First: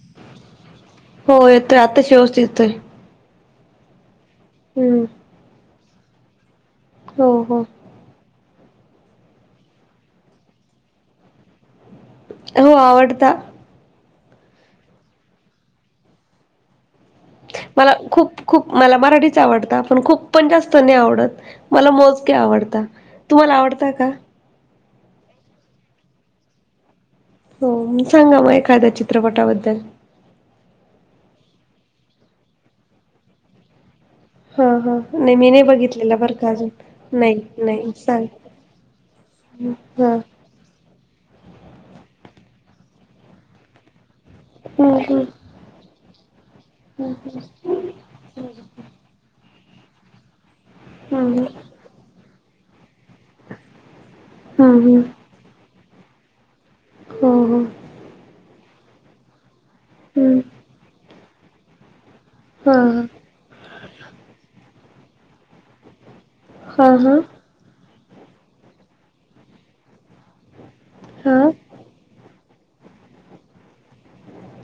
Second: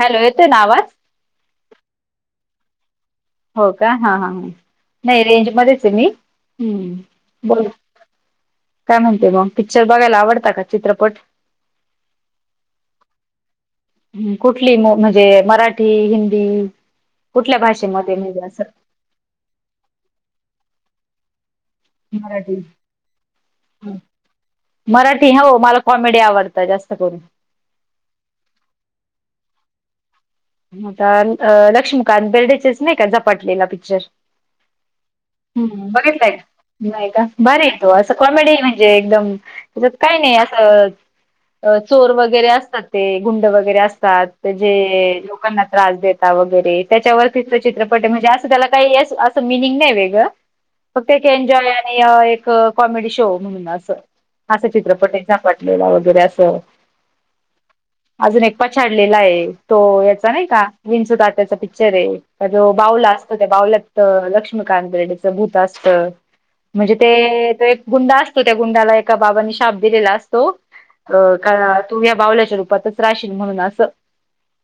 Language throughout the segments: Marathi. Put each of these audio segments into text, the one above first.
हॅलो येतोय ना आवाज. हो येतोय, आताच व्यवस्थित येतोय. हो का हा हा,, हम्म नाही रेंजमध्येच आहे मी, हो हो बोल. काय म्हणते मग, पिक्चर बघायला आवडता का चित्रपट? हो आवडता. ह् कुठली, म्हणजे मराठी, हिंदी, कुठल्या मला भाषेमध्ये खूप म्हणजे असं खूप मला मराठी आवडता, पण खूप पण जास्त नाही आवडत, मला मोजके मराठी आवडत, तुम्हाला आवडता का? मराठी हो,, मला कॉमेडी आवडतं जास्त करून. हो, सांगा मग एखाद्या चित्रपटाबद्दल. आता लक्ष्मीकांत बेर्डेचेच नाही का, झपाटलेला पिक्चर. हा हा नाही मी नाही हम्म, बघितलेला बरं बघितलंय का, अजून नाही का, भारी आहेेतो नाही असं सांग कॉमेडी म्हणजे एकदम त्याच्यात हा काय नाही अस अं चोर वगैरे असतात, गुंड वगैरे असतात जे हम्म त्यांना त्रास देता वगैरे, त्याच्यावरती चित्रपटात आहे म्हणजे अस त्याला काही मिनींग नाही ये वेगळं, फक्त एक हम्म एन्जॉय एक कॉमेडी शो म्हणून असं, हम्म असं हम्म हम्म चित्रपट झपटलेला वगैरे असं हो हो. अजून एक पछाडलेला आहे, तो याचा हम्म नाही का, विंचू तात्याचा पिक्चर आहे. ते एक असे हा भावलं असतं, त्या भावल्यामध्ये लक्ष्मीकांत बेर्डे च भूत असतं. हा म्हणजे हा ते, तो एक गुंडा असतो त्या गुंडाला एका बाबांनी शाप दिलेला असतो, अं हा का तू या बावल्याच्या रूपातच राहशील म्हणून असं.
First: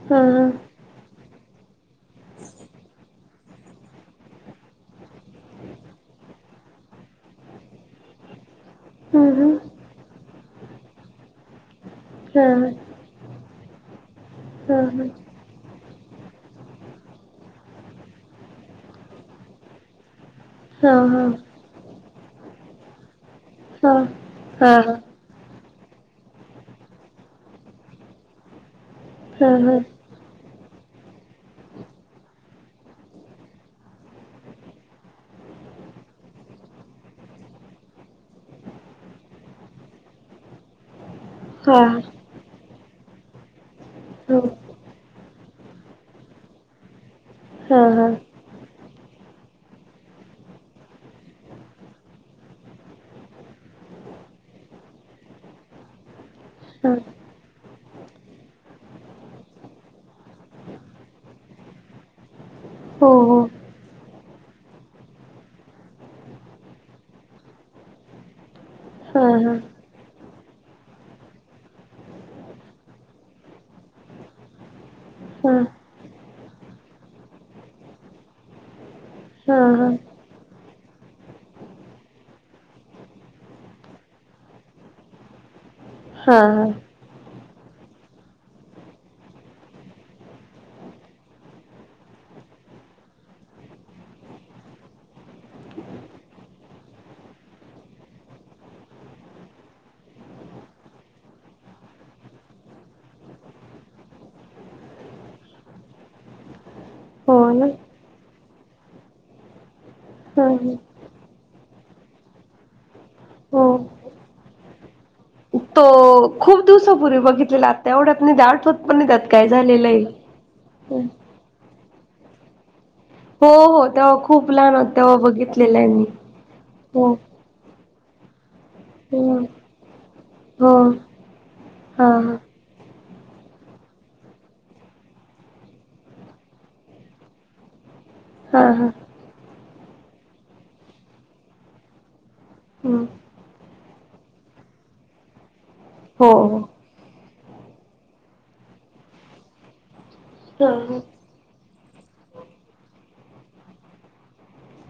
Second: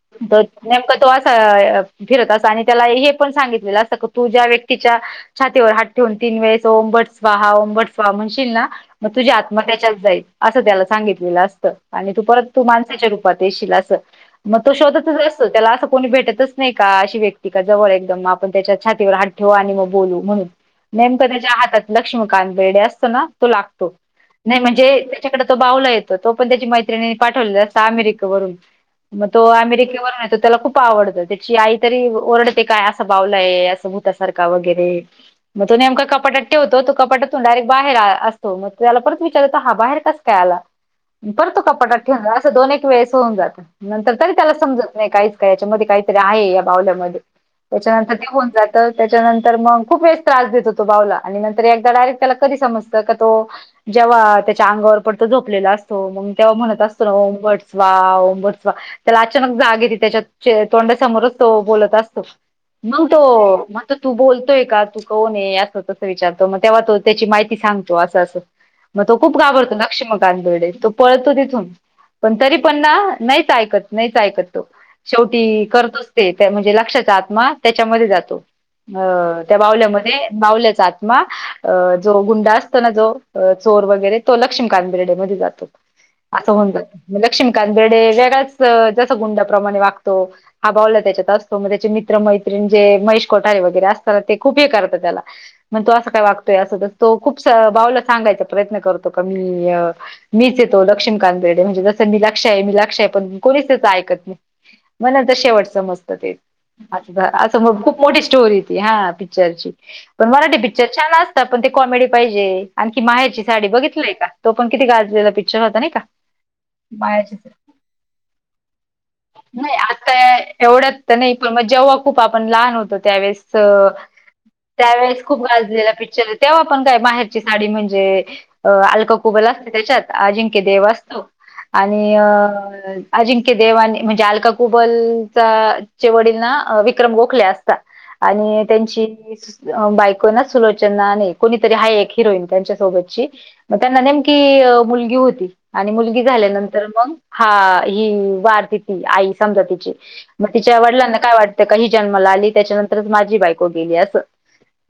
हा हा. नेमकं तो असं, फिरत अस आणि त्याला हे पण सांगितलेल असंत तु ज्या व्यक्तीच्या छातीवर हात ठेवून तीन वेळेस ओम बट स्वा हा ओम बट स्वा म्हणशील ना, मग तुझी हा आत्मा हा त्याच्यात जाईल, असं त्याला सांगितलेलं असतं, आणि तू परत तू माणसाच्या रूप पात येशील असं,, मग तो हा हा शोधत त्याला असं कोणी भेटतच नाही का अशी व्यक्ती का जवळ एकदम आपण त्याच्या छातीवर हात ठेवू आणि मग बोलू म्हणून, हा नेमकं हा त्याच्या हातात लक्ष्मीकांत बेर्डे असतो ना, तो हा लागतो. नाही हा म्हनजे हा त्याच्याकडे तो भावला येतो, तो पण त्याच्या मैत्रिणीनी पाठवलेला असतो अमेरिकेहून. मग तो हा अमेरिकेवरनं तर त्याला खूप आवडतं, त्याची आई तरी ओरडते, काय असं भावलाय असा भूतासारखा वगैरे मग तो नेमका कपाटात ठेवतो, तो कपाटातून डायरेक्ट बाहेर येतो, मग त्याला परत विचारतो हा बाहेर कस काय आला? परतो हा हा कपाटात ठेवून ज असं दोन एक वेळेस होऊन जातं, नंतर तरी हो त्याला समज नाही काहीच का याच्यामध्ये काहीतरी आहे या भावल्यामध्ये, हा हा त्याच्यानंतर देऊन जात तर त्याच्यानंतर मग खूप वेळेस त्रास देतो तो भावला, आणि नंतर एकदा डायरेक्ट त्याला कधी समजत का तो जेव्हा त्याच्या अंगावर पडतो झोपलेलं असत मग तेव्हा म्हणत हा असतो, ना ओम भट स्वाहा ओम भट स्वाहा, त्याला अचानक जाग येत त्याच्या तोंडा समोरच तो बोलत असतो, मग हो हो तो तर तू बोलतोय का, तू कोण आहे असं तसं विचारतो, मग तेव्हा तो त्याची माहिती सांगतो असं असं. मग तो हा खूप हा घाबरतो ना लक्ष्मीकांत बेर्डे तो पळतो तिथून पण तरी पण नाहीच ऐकत नाहीच ऐकत. तो हा हा शेवटी करतोच ते म्हणजे लक्ष्याचा आत्मा त्याच्यामध्ये जातो. अ त्या हा हा भावल्यामध्ये भावल्याचा आ- -त्मा जो गुंडा असतो ना जो चोर वगैरे तो लक्ष्मीकांत बेर्डे मध्ये जातो. असं हा होऊन जातं. लक्ष्मीकांत बेर्डे वेगळ्याच जस गुंडाप्रमाणे वागतो हा भावला त्याच्यात असतो मग त्याचे मित्र मैत्रीणी जे महेश कोठारे वगैरे असतात ना ते खूप हे करतात त्याला मग तो असं काय वागतोय असं तो खूप भावला सांगायचा प्रयत्न करतो का मी मीच आहे तो लक्ष्मीकांत बेर्डे म्हणजे जसं मी लक्ष्या आहे मी लक्ष्या आहे पण कोणीच तेच ऐकत नाही मग नंतर ते शेवट समजत ते हो अस ना मग खूप मोठी स्टोरी ती हा पिक्चरची पण हा मराठी ह पिक्चर छान असतात पण ते कॉमेडी पाहिजे आणखी माहेरची साडी हो बघितलाय का तो पण किती गाजलेला पिक्चर होता तो नाही का खूप दिवसापूर्वी बाळाचीच बघितलेला आता एवढ्यात निट आठवत पण नाही त्यात काय नाही झालेलं आहे आता एवढ्यात हं. तर नाही पण मग जेव्हा खूप आपण लहान होतो हो त्यावेळेसच हो तेव्हा खूप लहान होत तेव्हा त्यावेळेस खूप बघितलेलं आहे गाजलेला मी पिक्चर तेव्हा आपण काय हो माहेर- -ची साडी म्हणजे अ अलका हं. कुबल असते त्याच्यात अजिंक्य हो देव असतो हा आणि अ अजिं- -क्य देव आणि म्हणजे अलका कुबल चा चे वडील ना विक्रम गोखले असतात. हा हा आणि त्यांची बायको ना सुलोचना नाही कोणीतरी आहे एक हिरोईन. त्यांच्या हा सोबतची मग त्यांना नेमकी मुलगी होती आणि मुलगी हो हो झाल्यानंतर मग हा ही वारते ती आई समजा तिची मग हां तिच्या हां वडिलांना काय वाट- -त का ही जन्माला आली त्याच्यानंतरच माझी बायको गेली असं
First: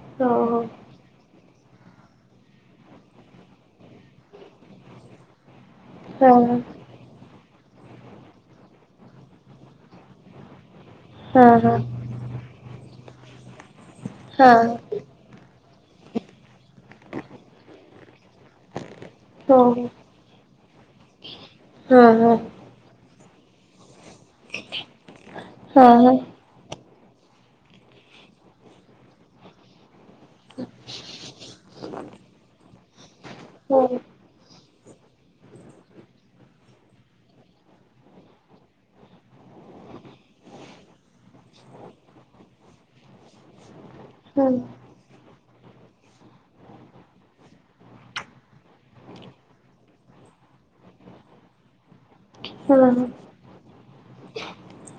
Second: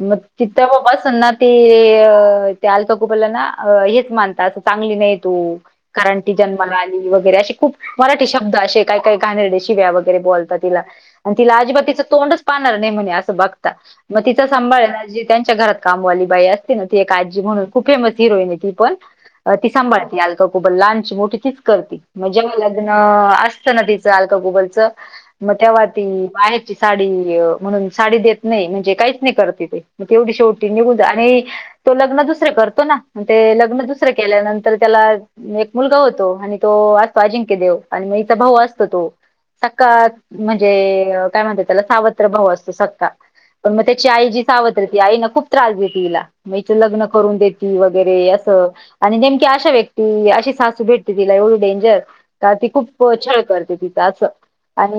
मग हो हो तिथं बाबा सन्नाद ते ते अलका कुबलला ना हेच मानतात चांगली नाही तू कारण हा ती जन्माला आली वगैरे अशी खूप मराठी शब्द असे काय काय घाणेरड्या शिव्या वगैरे बोलतात तिला आणि हा तिला हा आजिबात तीच तोंडच पाहणार नाही म्हणे असे बघतात मग तिचा हा सांभाळणारी आजी त्यांच्या घरात कामवाली बाई असते ना ती एक आजी म्हणून खूप फेमस हिरोईन आहे ती पण अ हो ती सांभाळते अलका कुबलला लहानची मोठी तीच करते हा मग हा जेव्हा लग्न अस- -त ना तिचं अलका कुबलच मग हा तेव्हा ती हा माहेर साडी म्हणून साडी देत नाही म्हणजे काहीच नाही करत ते तेवढी शेवटी निघून आणि तो लग्न दुसरं करतो ना ते हो लग्न दुसरे केल्यानंतर त्याला एक मुलगा होतो आणि तो असतो अजिंक्य देव आणि मग हिचा भाऊ असतो तो सख्खा म्हणजे काय म्हणतात त्याला सावत्र भाऊ असतो सख्खा पण मग त्याची आई जी हा सावत्र ती आई ना खूप त्रास देते तिला मग हिच लग्न करून देती वगैरे असं आणि नेमकी अशा व्यक्ती अशी सासू भेटते तिला एवढी डेंजर का ती हा खूप छळ करते तिचां असं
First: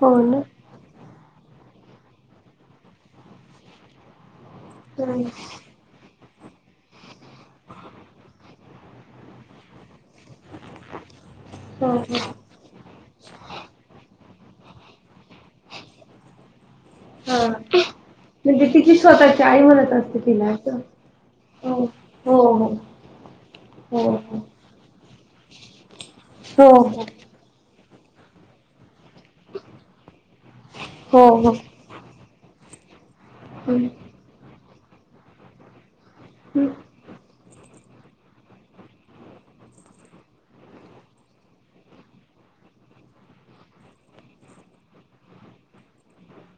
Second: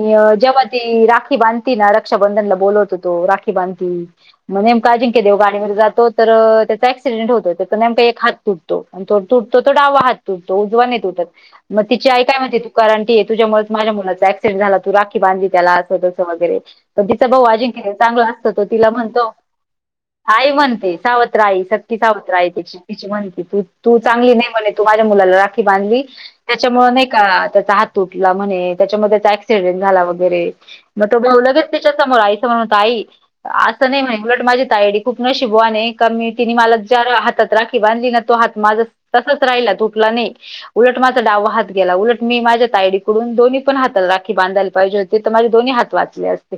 हो ना जेव्हा ती राखी बांधती ना रक्षाबंधनला बोलवतो तो राखी बांधती म नेमक अजिंक्य देव हा गाडीवरन जातो तर त्याचा ऍक्सिडेंट होतो त्याचा नेमका एक हात तुटतो. तुटतो तो डावा हात तुटतो उजवा नाही तुटत मग ती तू कांरटी आहेस तुझ्यामुळेच माझ्या मुलाचा ऍक्सिडेंट झाला तू राखी बांधली त्याला असं तसं वगैरे तिचा भाऊ हा अजिंक्य चांगला असतो तो म्हणजे तिला तिची म्हणतो स्वतःची आई म्हणत असते आई तिला असं म्हणते सावत्र आई हो सख्खी सावत्र आई हो तिची म्हणती तू तू हो हो चांगली नाही म्हणे तू माझ्या मुलाला राखी बांधली त्याच्यामुळे नाही का त्याचा हात तुटला म्हणे त्याच्यामध्ये एक्सिडेंट झाला वगैरे मग हो तो हो भाऊ हो लगेच त्याच्या समोर आई समोर म्हणतो आई. असं नाही हो म्हणे उलट माझी ताईडी खूप नशिबवान आहे का मी तिने मला ज्या हातात राखी. बांधली ना तो हात माझा तसाच राहिला तुटला नाही उलट माझ. डावा हात गेला उलट मी माझ्या तायडीकडून दोन्ही पण हाता राखी बांधायला पाहिजे होती तर माझे दोन्ही हात वाचले असते.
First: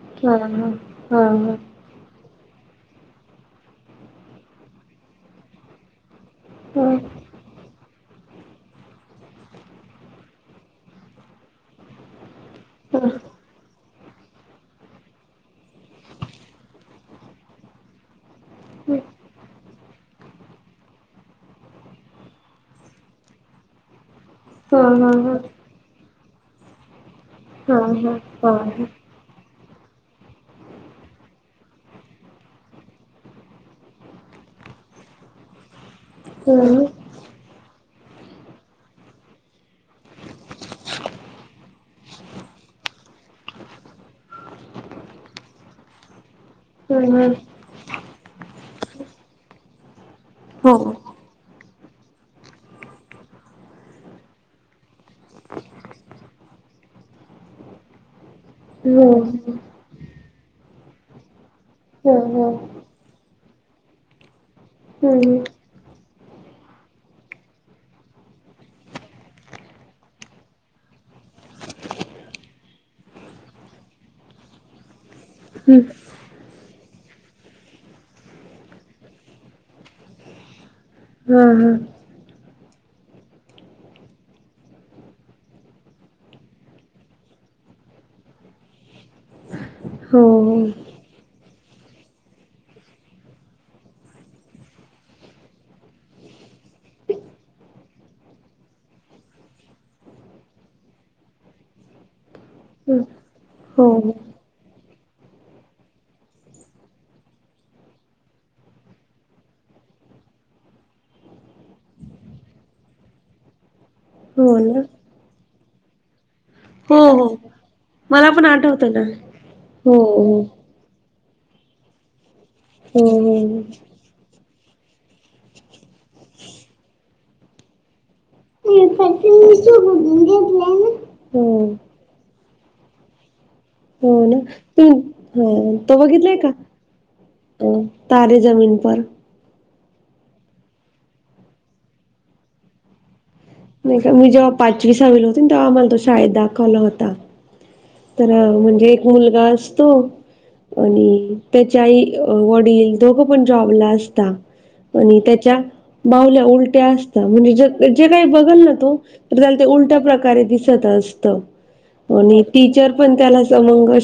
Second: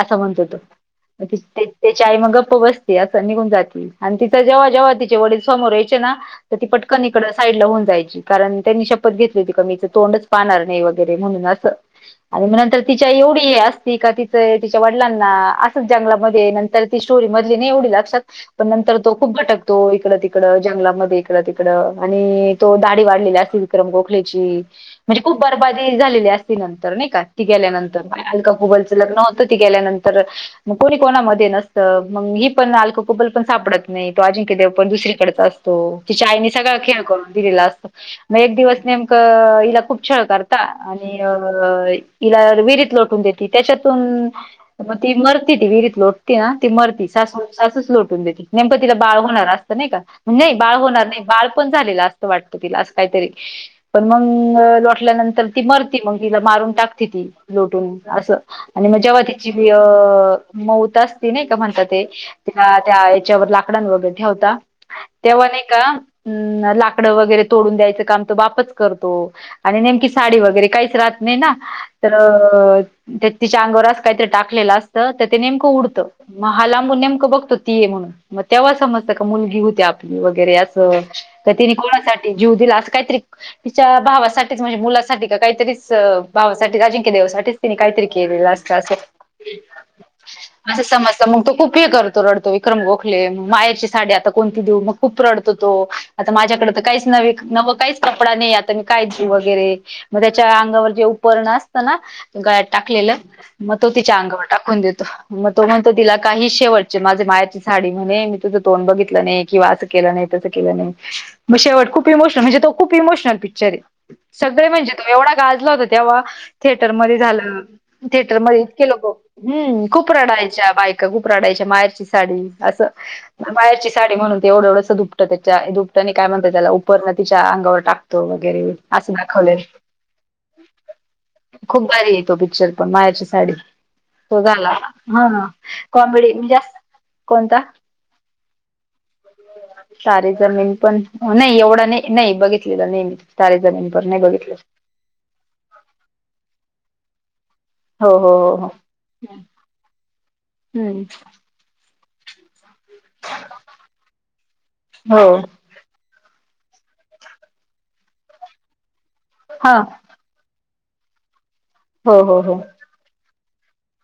असं हा म्हणतो हा तो. हा हा हा त्याची आई मग गप्प बसते असं निघून जाते आणि तिचा जेव्हा जेव्हा तिचे वडील समोर यायचे ना ती हा हा पटकन इकडं साईड ला होऊन जायची कारण त्यांनी शब्द शपथ घेतली होती कि मी हिच तोंडच पाहणार नाही वगैरे म्हणून अस आणि नंतर तिच्या एवढी ती का तिचं तिच्या वडिलांना, असंच जंगलामध्ये, नंतर ती स्टोरी मधली नाही एवढी लक्षात, पन णंतर तो खूप भटक. तो इकड तिकड, जंगलामध्ये इकडं तिकड आणि तो दाडी वाढलेली. विक्रम गोखलेची, म्हणजे खूप बार बादी झालेली असती नंतर, नाही का. ती गेल्यानंतर अलका कुबलचं लग्न होतं ती गेल्यानंतर मग कोणी कोणामध्ये नसतं, मग ही पण अलका कुबल पण सापडत नाही, तो अजिंक्य देव पण दुसरीकडं च. असतो, तिच्या हा हा हा हा आईनी सगळा हम्म खेळ करून दिलेला असतो. मग एक दिवस नेमकं हिला खूप छळ करता, आणि अ हिला विहिरीत लोटून देत. त्याच्यातून, मग ती मरती ती विहिरीत लोट. त ना, ती मरती हम्म सासू, सासूच लोटून देते, नेमकं तिला बाळ होणार असतं नाही का. नाही, बाळ हो होणार नाही, बाळ पण झालेला असतं वाटत तिला, असं काहीतरी. पण मग लोटल्यानंतर ती मरती मग, तिला मारून टाकते ती लोटून, असं, आणि मग हो जेव्हा हो तिची अऽ मौत असते नाही का, म्हणतात तेऽ हो त्या याच्यावर लाकडांवर वगैरे ठेवता, हम्म तेव्हा नाही का, अंऽलाकड वगैरे. तोडून द्यायचं काम तो बापच करतो, आणि नेमकी साडी वगैरे काहीच राहत नाही ना, तर, तिच्या अंगावर आसं काहीतरी टाकलेलं असतं, तर ते नेमकं हम्म उडतं, मग हा लांबून नेमकं बघतो ती ये म्हणून, मग तेव्हा समजतं का मुलगी होती आपली, वगैरे अस. हा तर तिने कोणासाठी जीव दिला असं काहीतरीऽ तिच्या भावासाठीच म्हणजे मुलासाठी का काहीतरीच, भावासाठी अजिंक्य देेवासाठीच, तिने काहीतिरी केलेलं असतं, आसं, हो, असं समजत, मग तो खूप हे करतो, रडतो, विक्रम गोखले, मग मायरची साडी आता कोणती देऊ मग, खूप रडतो तो, आता माझ्याकड तर काहीच नवे नवं काहीच कपडा नाही, आता मी काय घेऊ वगैरे, मग त्याच्या अंगावर जे उपरण असतं ना, गळ्यात टाकलेलं. मग तो हो तिच्या हो अंगावर टाकून देतो. मग तो म्हणतो तिला, काही शेवटचे माझे मायेरची साडी म्हणे, मी तुझं तोंड बघितलं नाही, किंवा असंऽ केलं नाही, तस केलं नाही. म्ह शेवट खूप इमोशनल, म्हणजे तो खूप इमोशनल पिक्चर आहे, हो सगळे ना म्हणजेऽ एवढा गाजला होता तेव्हाऽ थिएटर हो मध्ये हो झालेलं, मला पण थिएटरमध्ये इतके आठवतं ना लोकं, हम्म, हो खूप हो रडायच्या बाईकाऽ का खुप रडायच्या, माहेरची साडी अस, हो मायेरचीऽ साडी म्हणून ते एवढं एवढंस दुपतं त्याच्या, दुपटं आणि काय म्हणतात त्याला, उपर न तिच्या अंगावर टाकऽ तो वगैरे, हो. असं दाखवले, हो खूप भारी आहे तो पिक्चर. पण मायेरची साडी. हो ना, तो झाला तू हा ह, तो कॉमेडी बघितलाय म्हणजे का? असं कोणता? अ तारे जमीन पर. तारे जमीन पर,,, नाही, एवढा नाही नाही बघितलेला नाही मी. तारे जमीन नाही पण का, मी जेव्हा बघितलेला. पाचवी सावीला होते, न तेव्हा आम्हाला तो शाळेत दाखवला होता. हो हो तर, हो हो म्हणजे एक मुलगा असतो, हम्म आणि त्याच्या आई वडील. दोघं पण जॉबला असतात, हो आणि त्यांच्या- बाऊल्या उलट्या असता म्हणजे ज जे काही बघल ना तो, तर त्याला ते हा उलट्या प्रकारे दिसत. दिसतं असत, हो हो आणि- हो टिचर पण त्याला,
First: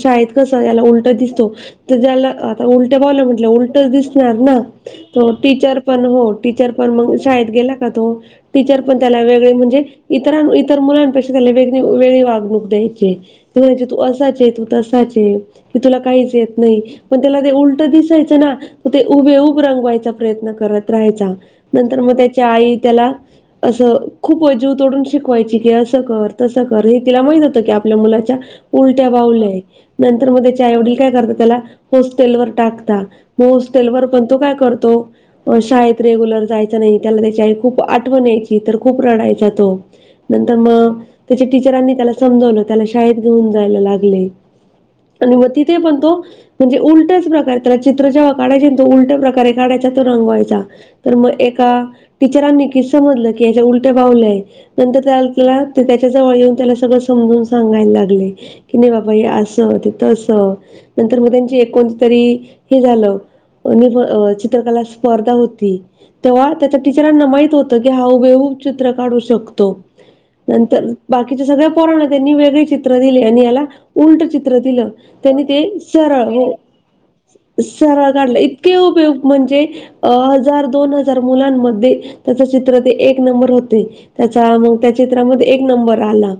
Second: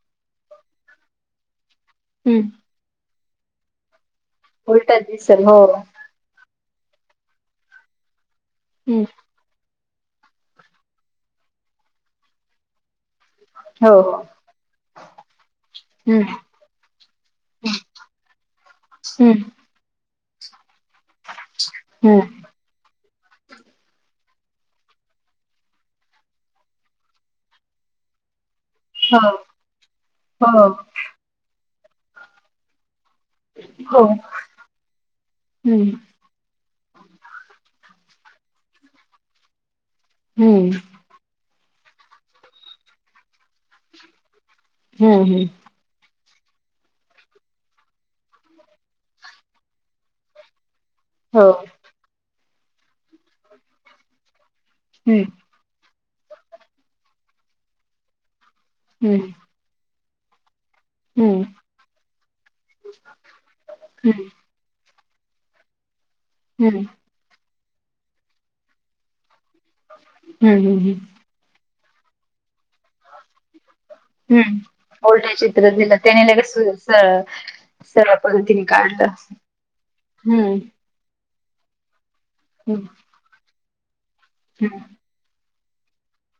शाळेत कस याला उलटं दिसतो, तर हम्म त्याला- उलट्या बावल्या म्हटलं उलटच दिसणार ना, उलटच तो दिसेल हो टीचर पण हो. टीचर पण मग शाळेत गेला का तो, टीचर पण हम्म त्याला वेगळे म्हणजेऽ इतरां, इतर मुलांपेक्षा त्याला वेग वेगळी वागणूक द्यायचे. म्हणायचे तू हो हो असाचचे तू तसाचचे. की तुला हम्म काहीच येत नाही, पण त्याला ते उलट दिसायचं ना तो ते हुबेहुब रंगवायचा. प्रयत्न करत राहायचा नंतर मग हम्म त्याच्या आई त्याला- असं खूप जीव तोडून शिकवायची की, असं कर तसं कर हे तिला माहित होतं की आपल्या मुलांना. उलट्या हम्म बावल्याये नंतर मग हो त्याचे हो आई वडील काय करता त्याला होस्टेलवर टाकता. म होस्टेल हो वर पण तो काय करतो अ हम्म शाळेत रेग्युलर जाय- चा नाही त्याला त्याची आई खूप आठवण यायची. तर खूप रडायचा तो नंतर हम्म मग, त्याच्या टीचरांनी त्याला समजवलं त्याला शाळेत घेऊन जायला लागले हम्म आणि म हम्म ती, ते बनतो, म्हणजे उलट्याच प्रकारे, त्याला चित्र जेव्हा काढायचे ना तो उलट्या प्रकारे काढायचा, तो रंगवायचा. तर मग हो एका टीचरां नी की समजलं, की याच्या उलट्या बावल्याय, नंतर हम्म त्या त्यालाऽ त्याच्या जवळ येऊन त्याला सगळं समजून सांगायला लागले, की नाही बाबा हम्म हे असं- त तिथ असं नंतर मग हम्म त्यांची एक कोणती तरी हे झालं. हम्म [unintelligible] चित्रकला स्पर्धा होती, तेव्हा त्याच्या हम्म टीचरांना माहित होत - त की हा हुबेहुब चित्र काढू शकतो. हम्म नंतर हम्म बाकी, सगळ्या पोरांना त्यांनी वेगळे चित्र दिले. आणि याला- उलट चित्र हम्म दिलं उलट त्यांनी ते चित्र दिलं सरळ त्याने लगेच हो, सु- सरळ सरळ काढलं, पद्धतीने इतके काढलं हुबेहुब म्हणजे अ हम्म हजार दोन हजार - तर मुलांमध्ये त्याच चित्र हम्म ते एक नंबर होते. त्याचा मंग हम्म त्यांचे- चित्रामध्ये एक नंबर आला.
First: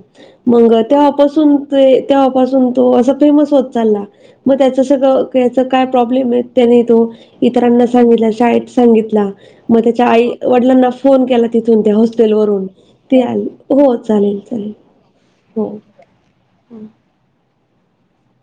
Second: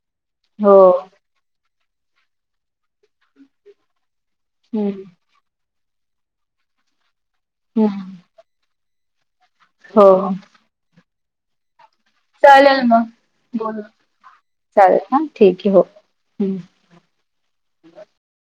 मंग हो तेव्हा पा- सुन ते तेव्हापासुन तो अस फेमस होत चालला. मग त्याच हम्म सगळं- त्यांचं काय प्रॉब्लेम आहे, त्याने तो इतरांना हम्म सांगितला शाळेत सांगितला. मग त्याच्या आई हो वडिलांना फोन केला तिथून त्या हॉस- चल वरून चालेल मग ते आले बोलू हो चालेल, चालेल हो. हम्म. ह.